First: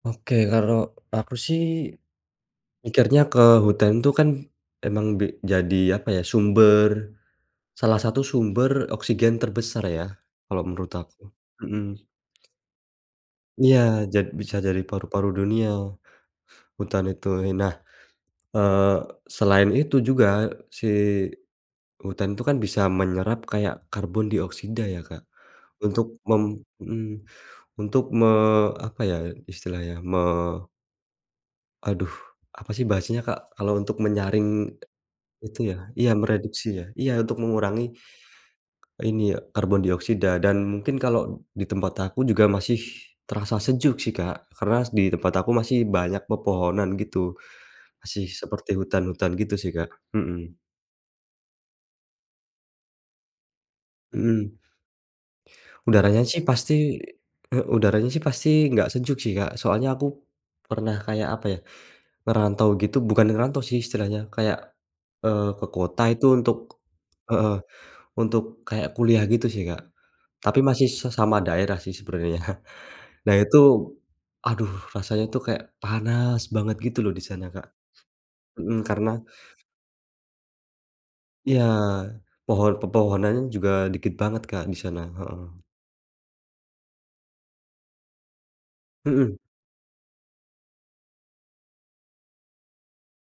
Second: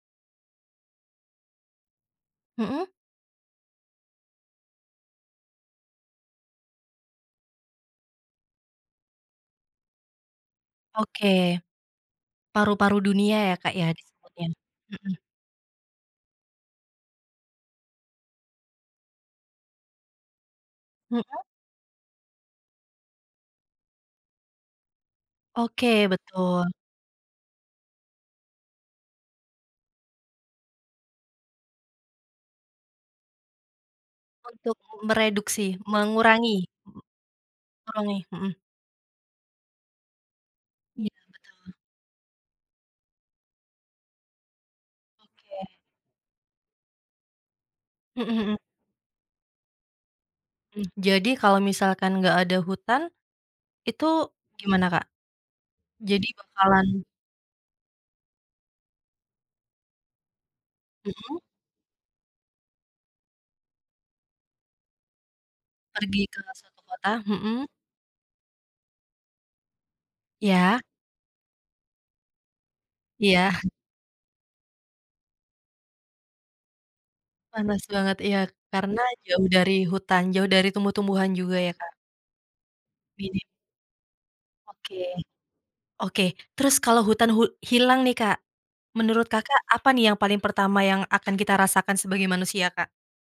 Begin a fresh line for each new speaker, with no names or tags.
Oke. Kalau aku sih,
Mhm.
mikirnya ke hutan itu kan emang be jadi apa ya, sumber salah satu sumber oksigen terbesar ya, kalo menurut
Oke.
aku, mhm.
Paru-paru dunia ya, Kak,
Iya,
ya,
jad
disebutnya?
bisa jadi
Mhm.
paru-paru dunia hutan itu, eee, nah, eee, selain itu juga si
Mhm.
hutan itu kan bisa menyerap kayak karbon dioksida ya, Kak. Untuk
Oke,
mem
betul.
mhm, untuk me apa ya, istilahnya me Aduh, apa sih bahasanya, Kak, kalau untuk menyaring
Untuk m
itu
mereduksi,
ya? Iya,
mengurangi?
mereduksi
Mhm,
ya? Iya, untuk mengurangi
mengurangi. Mhm.
ini ya, karbon dioksida dan mungkin
Iya,
kalau di
betul.
tempat aku juga masih terasa sejuk sih, Kak, karena di tempat aku
Oke.
masih banyak pepohonan gitu. Masih
Mhm mhm.
seperti hutan-hutan gitu sih, Kak. Hmm.
Mmm, jadi kalau misalkan nggak ada hutan, itu
Mhm.
gimana Kak?
Udaranya
Jadi
sih pasti
bakalan
he udaranya sih pasti nggak sejuk sih, Kak, soalnya aku pernah kayak
Mhm.
apa ya, ngerantau gitu bukan ngerantau sih istilahnya, kayak, eee, ke kota
Pergi
itu
ke
untuk
suatu kota?
heeh,
Mhm.
untuk kayak kuliah gitu sih, Kak. Tapi
Iya.
masih sesama daerah sih sebenarnya. Nah
Iya.
itu, aduh rasanya tuh kayak panas banget gitu loh, di sana, Kak.
Panas banget, iya.
Mhm,
Karena
karena
jauh dari hutan, jauh dari tumbuh-tumbuhan juga
Iya,
ya, Kak?
pohon pepohonannya
Dikit?
juga dikit banget, Kak, di
Oke.
sana. Heeh.
Oke. Terus kalau hutan hu hilang nih, Kak, menurut
Mhm.
Kakak apa nih yang paling pertama yang akan kita rasakan sebagai manusia, Kak?